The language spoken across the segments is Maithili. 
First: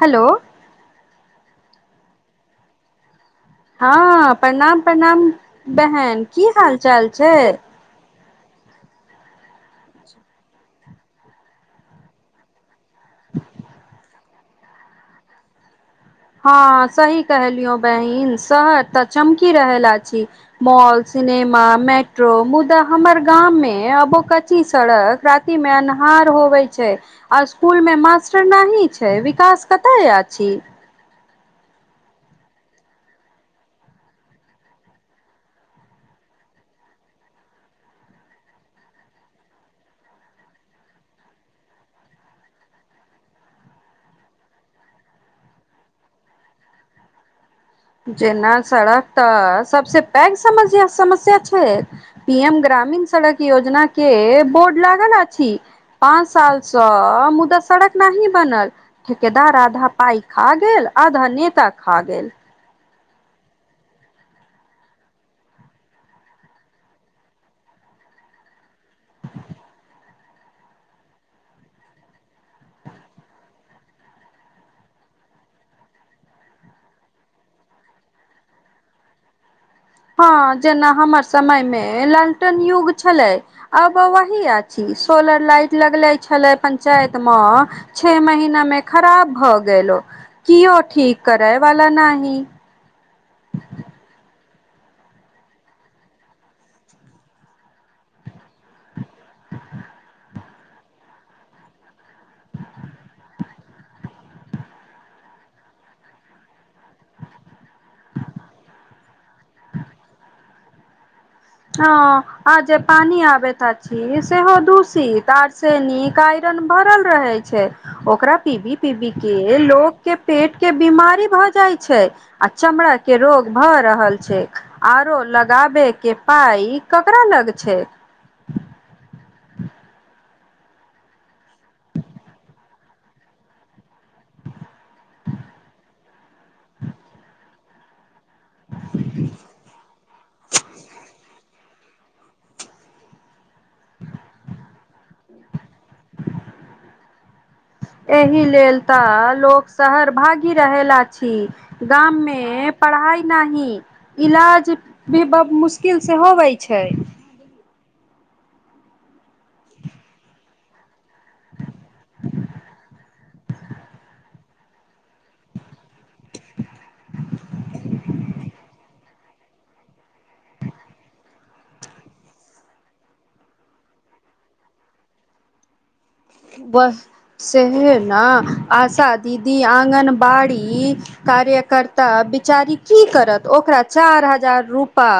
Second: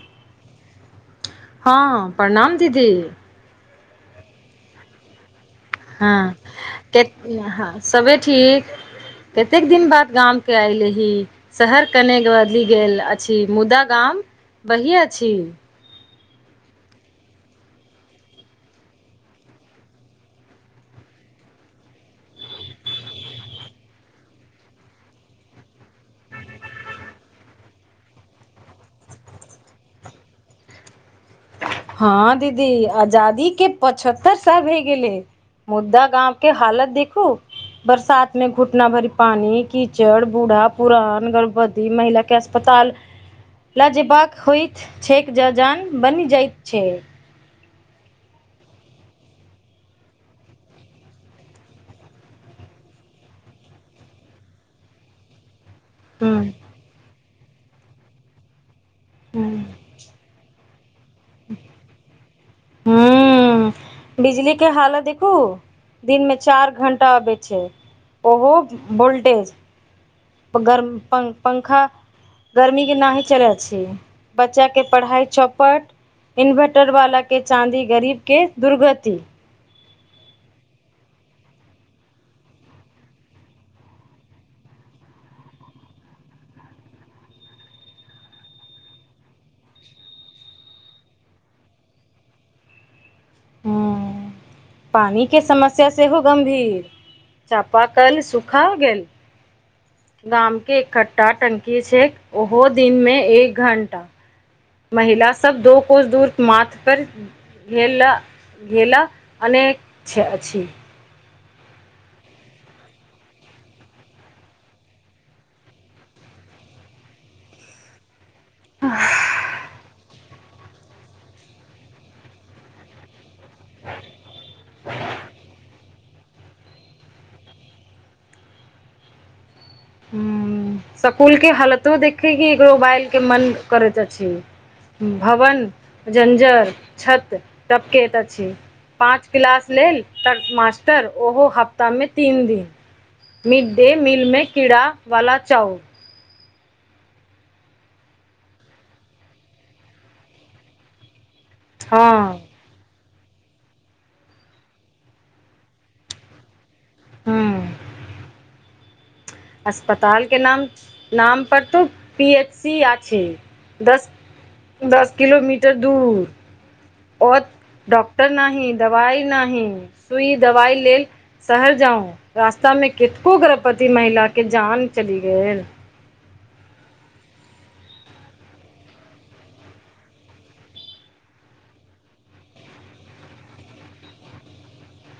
हेलो। हँ, प्रणाम दीदी। हँ प्रणाम प्रणाम बहन, की हाल चाल छै? सबे ठीक। कते दिन बाद गाम के ऐले रही, शहर कनेक बदलि गेल। अछि मुदा गामा वहि अछि। हँ सही कहलियो बहिन शहर त चमकी रहल ला छी। मॉल, सिनेमा, मेट्रो मुदा हमर गाम मे अबो कच्ची सड़क राती में अन्हार होवे छै। आ स्कुल मे मास्टर नही छै विकास कतय अछि। हँ दीदी, आजादी के पचहत्तर साल भए गेलै। मुदा गाँव के हालत देखू बरसात मे घुटना भरि पानी, कीचड़, बूढ़ा, पुरान गर्भवती महिला कैसे अस्पताल ल जयबाक होइत छैक त जान पर बनि जाइत छै। जेना सड़क त सबसे पैघ समस्या छै। पी एम ग्रामीण सड़क योजना के बोर्ड लागल अछि। पाँच हूँ सालसँ मुदा सड़क नहि बनल। ठेकेदार हूँ आधा पाई खा गेल आधा नेता खा गेल। हुं। बिजली के हालत देखू दिनमे चार घंटा आबै छै। ओहो वोल्टेज गरम प पंखा गर्मीके नही चलै छै। बच्चाके पढ़ाइ चौपट इन्वर्टरवलाके चाँदी, गरीबके दुर्गति। हँ जेना हमर समय मे लालटेन युग छलै। आब वही अछि, सोलर लाइट लगले छले पंचायत मे छे महीना मे खराब भ गेल ओ, कियो ठीक करय वला नहि। हँ। पानी के समस्या सेहो गंभीर चापाकल सुखा गेल। गामके एकठ्ठा टंकी छै ओहो दिनमे एक घण्टा। महिला सब दो कोस दूर माथ पर घैला घैला अनैत अछि। हं आ जे पानी आबैत अछि, सेहो दूषित आरसेनीक। आयरन भरल रहे छै ओकरा पीबी पीबी के लोको के पेट के बीमारी भ जाइ छै आ चमड़ा के रोग भए रहल छै। आरो लगाबे के पाय ककरा लग छै? हुं सकूल के हालतो देखे क एकरो बाइल के मन करैत अछि। भवन जंजर छत टपकैत। पाँच क्लास लेल मास्टर ओहो हफ्ता हप्ता मे तीन दिन, मिडडे मीलमें कीड़ा वला चाउर तहि लेल त लोक शहर भागी रहल अछि, हँ गाममे पढ़ाइ नही, इलाज भी ब मुश्किल सेहो होइ छै। हुं। अस्पताल के नाम नाम पर त पी एच सी आ छै, दस दस किलोमीटर दूर ओ डॉक्टर नही, दवाई नही, सुई दवाई लेल शहर जाउ, रास्ता में कतेको गर्भवती महिला के जान चली गेल। वह सहिये ना, आशा दीदी, आंगनबाड़ी कार्यकर्ता बिचारी की करत, ओकरा चार हजार रुपा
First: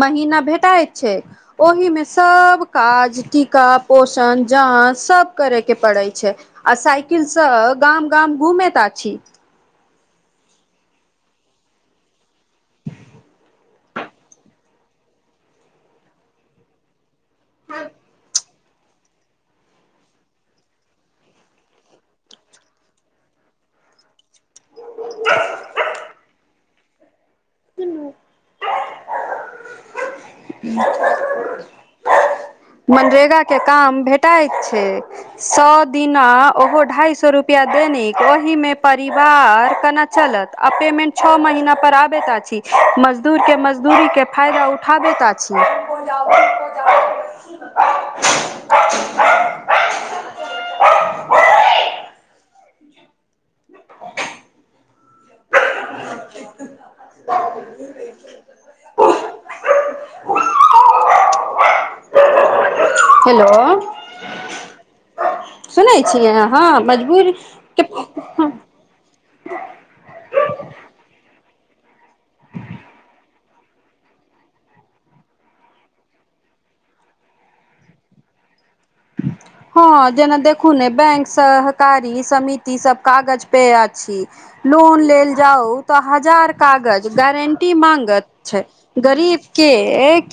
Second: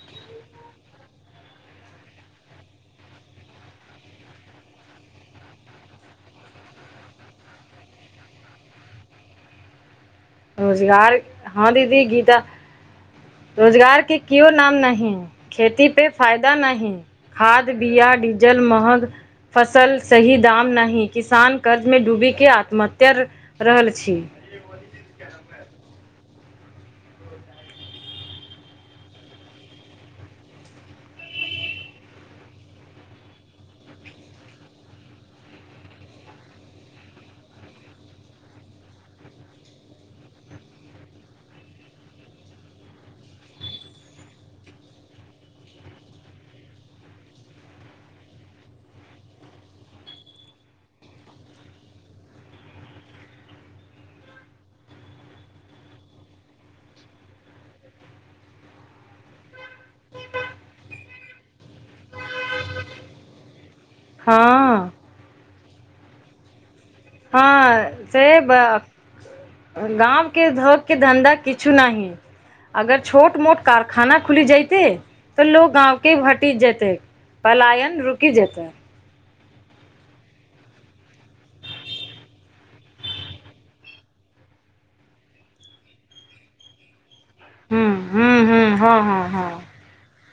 महीना भेटय छै ओहि मे सब काज, टीका पोषण जाँच सब करे के पड़ै छै। आ साइकिलसं गाम गाम घूमेैत अछि। रोजगार, हँ दीदी गीता रोजगार के कियो नाम नहि खेती पे फायदा नहि। खाद बीआ डीजल महग फसल सही दाम नहि, किसान कर्ज मे डूबी के आत्महत्या रहल छी। [unintelligible] हँ मनरेगा के काम भेटैत छै। सौ दिना ओहो ढ़ाइ सौ रुपैआ देनिक ओहिमे परिवार केना चलत आ पेमेन्ट छओ महीना पर आबैत अछि मजदूर के मजदूरीक के फायदा उठाबैत सााची [unintelligible] [unintelligible] हेलो। हँ। सुनै छियै अहां। हँ से ब गाँव के धो क के धन्धा किछु नहि। अगर छोट मोट कारखाना खुली जैतै त लोग गाँंव के भेटि जेतै पलायन रुकि जेतै। हं हँ जेना देखू ने बैंक सहकारी समिति सब कागज पर अछि। लोन लेल जाउ त हजार कागज, गारंटी टी हूँ माँंगैत हूँ छै, हूँ हँ हँ गरीब हँ के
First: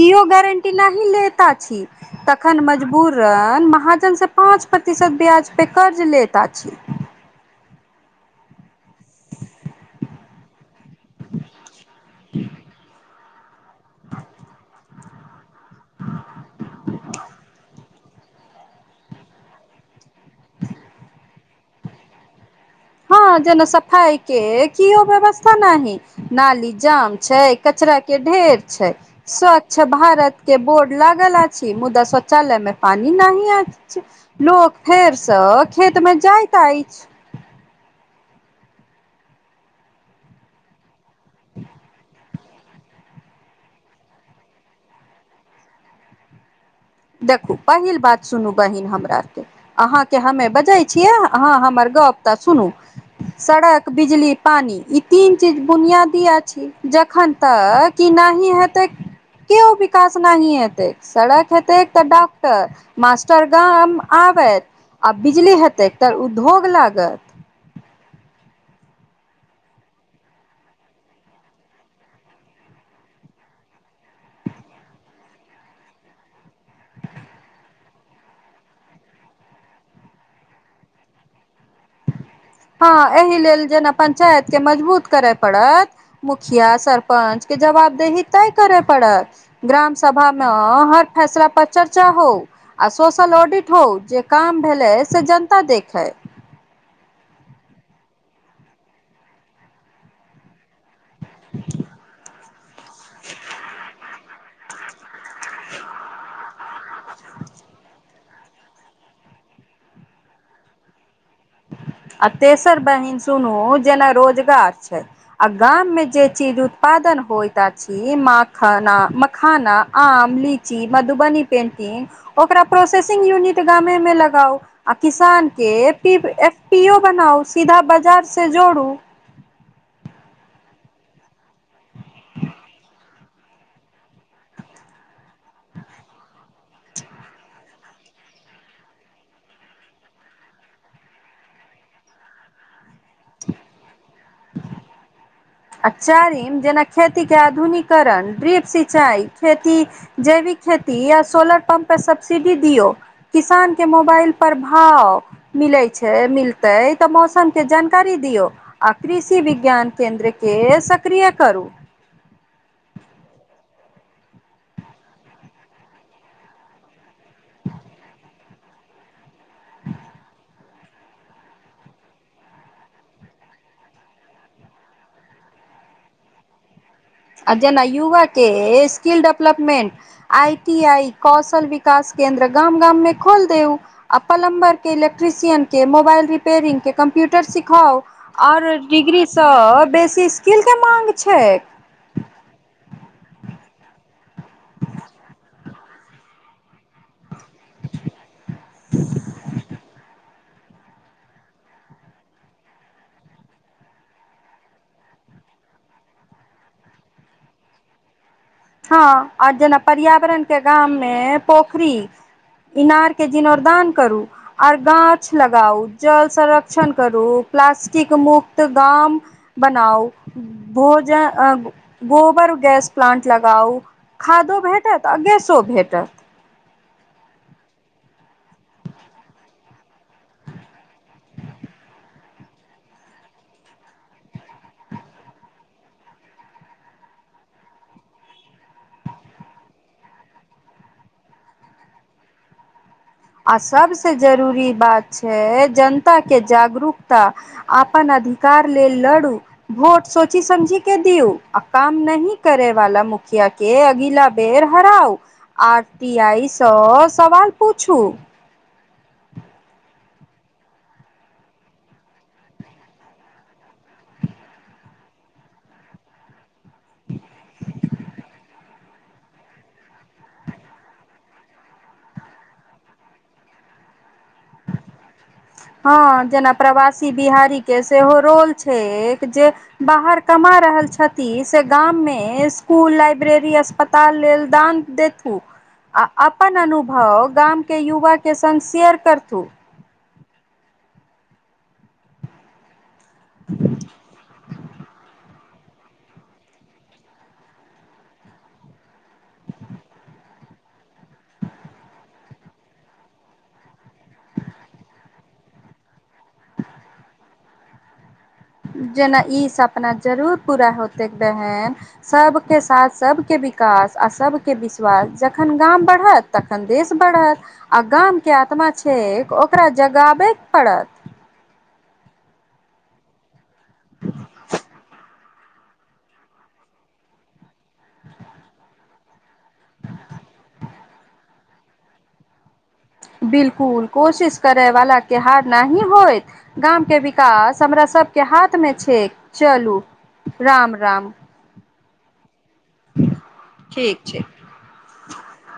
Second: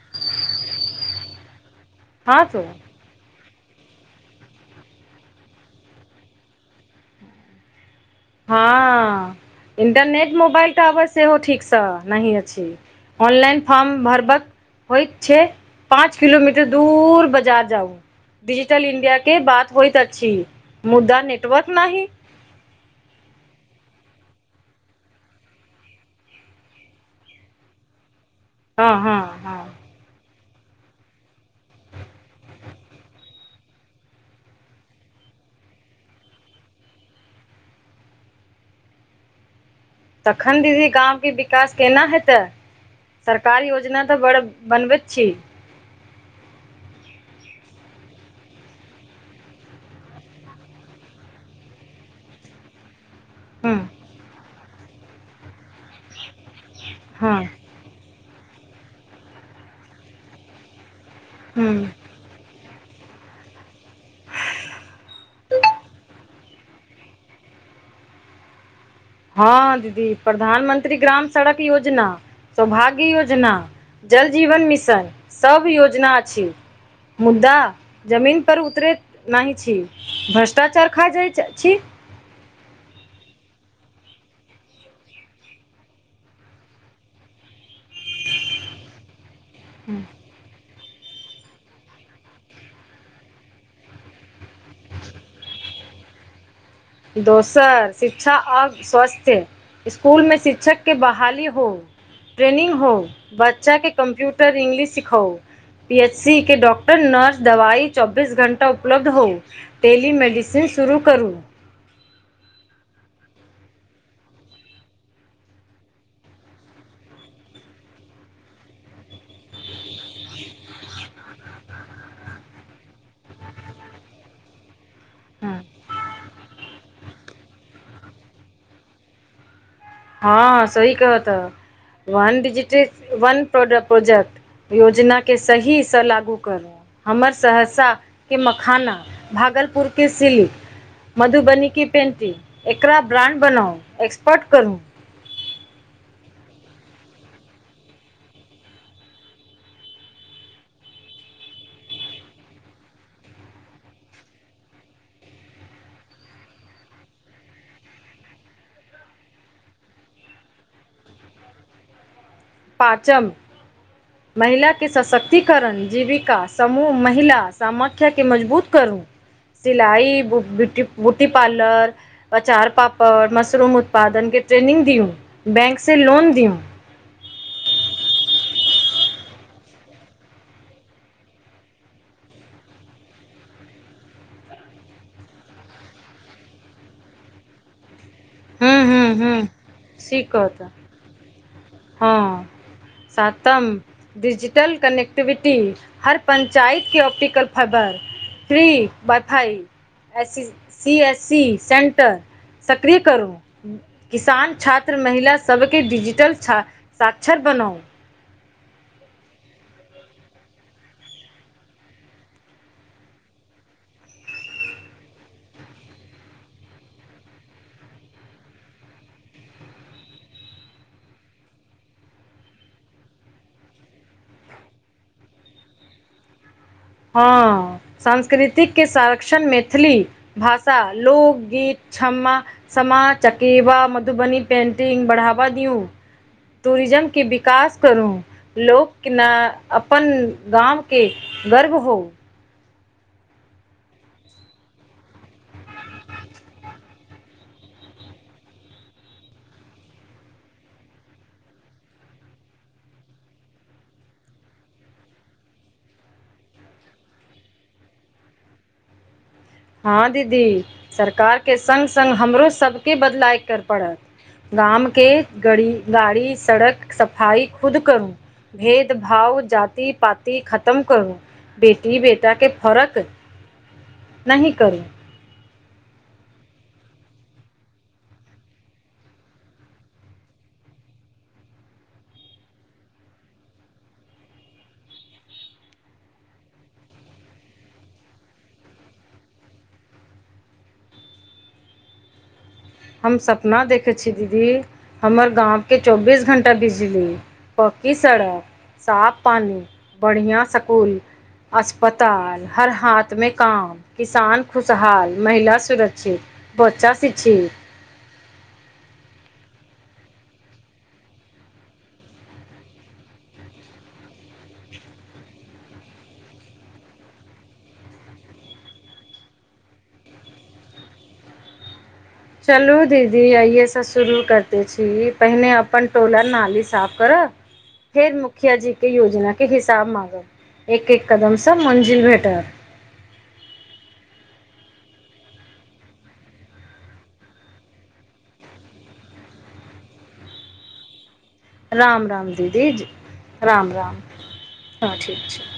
केओ गारंटी न लेता छी। हँ सुन। त महाजनसे पाँच प्रतिशत ब्याज पर कर्ज लेैत अछि। हँ, इन्टरनेट मोबाइल टावर सेहो ठीकसँ नहि अछि। ऑनलाइन फार्म भरबक होइत छै, पाँच किलोमीटर दूर बाजार जाउ। डिजिटल इंडिया के बात होयत अछि मुद्दा नेटवर्क नहि। हां जेना सफाई के कियो व्यवस्था नाहि। नाली जाम छै, कचरा के ढेर हँ छै, हँ हँ स्वच्छ भारत के बोर्ड लागल अछि, मुद्दा शौचालय मे पानी नहि अछि। लोक फेर सँ खेतमे जाएत एछ। तखन दीदी गाँवके विकास केना हेतै। सरकार योजना तऽ बड़ बनबैत छी। देखु पहिल बात सुनू बहिन हमरा आरके अहाँके हम्मे बजै छियै, अहाँ हमर गप तऽ सुनू। हूँ सड़क, बिजली, पानी ई तीन चीज बुनियादी अछि जखन हँ तक की नहि हेतै, केओ विकास नहि हेतै, सड़क हूँ हेतै। डाॅक्टर, मास्टर गाम आबै आ बिजली हेतै तऽ उ धोग लागल। हां दीदी प्रधानमंत्री ग्राम सड़क योजना, सौभाग्य योजना जल जीवन मिशन सब योजना अछि मुद्दा जमीन पर उतरैत नाहि छी, भ्रष्टाचार खा जाय छी। हां एहि लेल जेना पंचायत के मजबूत करय पड़त। मुखिया, सरपंच के जवाबदेही तय करै पड़त ग्राम सभा मे ना हर फैसला पर चर्चा हो आ सोशल ऑडिट हो जे काम भेलै से जनता देखै। दोसर शिक्षा आ स्वस्थ्य इसकुल मे शिक्षक के बहाली हो, ट्रेनिंग हो, बच्चाके कम्प्यूटर इंग्लिश सिखाउ। पी एच सी के डाॅक्टर, नर्स दवाई चौ बीस घण्टा उपलब्ध हो, डेली मेडिसिन शुरू करू। आ तेसर बहिन सुनू जेना रोजगार छै। आ गाम मे जे चीज उत्पादन होएत अछि, माखाना मखाना, आम, ली ची मधुबनी पेन्टिंग ओकरा प्रोसेसिंग यूनिट गामेमे लगाउ। आ किसान के पीब एफ पी ओ बनाउ, सीधा बजार से जोड़ु। हां सही कहता। वन डिजिट, वन प्रोडे प्रोजेक्ट योजना के सही से लागू करू, हमर सहरसा के मखाना, भागलपुर के सिल्क, मधुबनी के पेंटिंग एकरा ब्राण्ड बनाउ, एक्सपर्ट करू। आ चारिम जेना खेती के आधुनीकरण, ड्रिप सिंचाई, खेती जैविक खेती या सोलर पम्प पे सब्सिडी दियौ। किसान के मोबाइल पर भाव मिलै छै, मिलतै तऽ मौसम के जानकारी दियौ। आ कृषि विज्ञान केन्द्र के सक्रिय करू। पाचम महिलाके सशक्तिकरण, जीविका, समूह महिला समाख्या के मजबूत करू। सिलाई, बु ब्यूटी बुटी पार्लर अचार, पापड़, मशरूम उत्पादन के ट्रेनिंग दियौ, बैंक से लोन दियौ। आ जेना युवा के skill development I T I, कौशल विकास केन्द्र गाम-गाम मे खोल देउ। आ पलम्बर के, इलेक्ट्रिशियन के, मोबाएल रिपेयरिंग के कम्प्यूटर सिखाउ। और हूँ हूँ डिग्री हूँ सँ बेसी स्किल के माँग छै। हूँ। सातम डिजिटल कनेक्टिविटी हर पंचायत के ऑप्टिकल फ फ फ्री वाइ फाइ C C S C centre सक्रिय करू। किसान छात्र महिला सबके डिजिटल छा साक्षर बनाउ। हँ आओर जेना पर्यावरण के गाम मे पोखरी इनारके जीर्णोदान करू। आर गाछ लगाउ जल संरक्षण करू प्लास्टिक मुक्त गाम। बनाउ भोज अ गोबर गैस प्लान्ट लगाउ खादो भेटत आ गैसो भेटत। हँ। सांस्कृतिक के संरक्षण मैथिली भाषा लोकगीत क्षमा सामा चकेबा, मधुबनी पेन्टिंग बढ़ावा दियू। टूरिज्म की विकास करू। लोक के न अपन गाँव के गर्व हो। आ सभसँ जरूरी बात छैय जनताके जागरूकता। अपन अधिकार लेल लड़ू। भोट सोची समझी के दियू आ काम नही करे वाला मुखिया के अगिला बेर हराउ, आर टी आइ सँ सवाल पूछू। हँ दीदी सरकारके सङ्ग सङ्ग हमरो सभके बदलाइ करय पड़त। गाम के गड़ी गाड़ी सड़क सफाई खुद करू। भेदभाव जाति पाति खतम करू, बेटी बेटाके फरक नहि करू। हँ जेना प्रवासी बिहारी के सेहो रोल छैय एक जे बाहर कमा रहल छथि से गाममे स्कुल लाइब्रेरी पता लेल दान देतू आ अपन अनुभव गामके युवाके सङ्ग शेयर करथू। हम सपना देखै छी दीदी हमर गाम के चौबीस घण्टा बिजली पक्की सड़क साफ पानि, बढ़िआ सकूल अस्पताल, हर हाथमे काम किसान खुशहाल, महिला सुरक्षित, बच्चा शिक्षित जेना ई सपना जरूर पूरा होतै बहन। सभके साथ, सभके विकास आ सभके विश्वास जखन गाम बढ़त तखन देश बढ़त आ गामके आत्मा छैय ओकरा जगाबैके पड़त। चलू दीदी आइयेसँ शुरू करिते छी, पहिने अपन टोल नाली साफ करब। [unintelligible] फेर मुखिया जी के योजना के हिसाब मांगब, एक एक कदमसँ मंजिल भेटत। बिलकुल कोशिश करैवलाके हार नहि होइत। गाम के विकास हमरा सबके हाथ मे छैय, चलू राम-राम। राम राम दीदी राम ठीक राम, छै हँ ठीक छैय।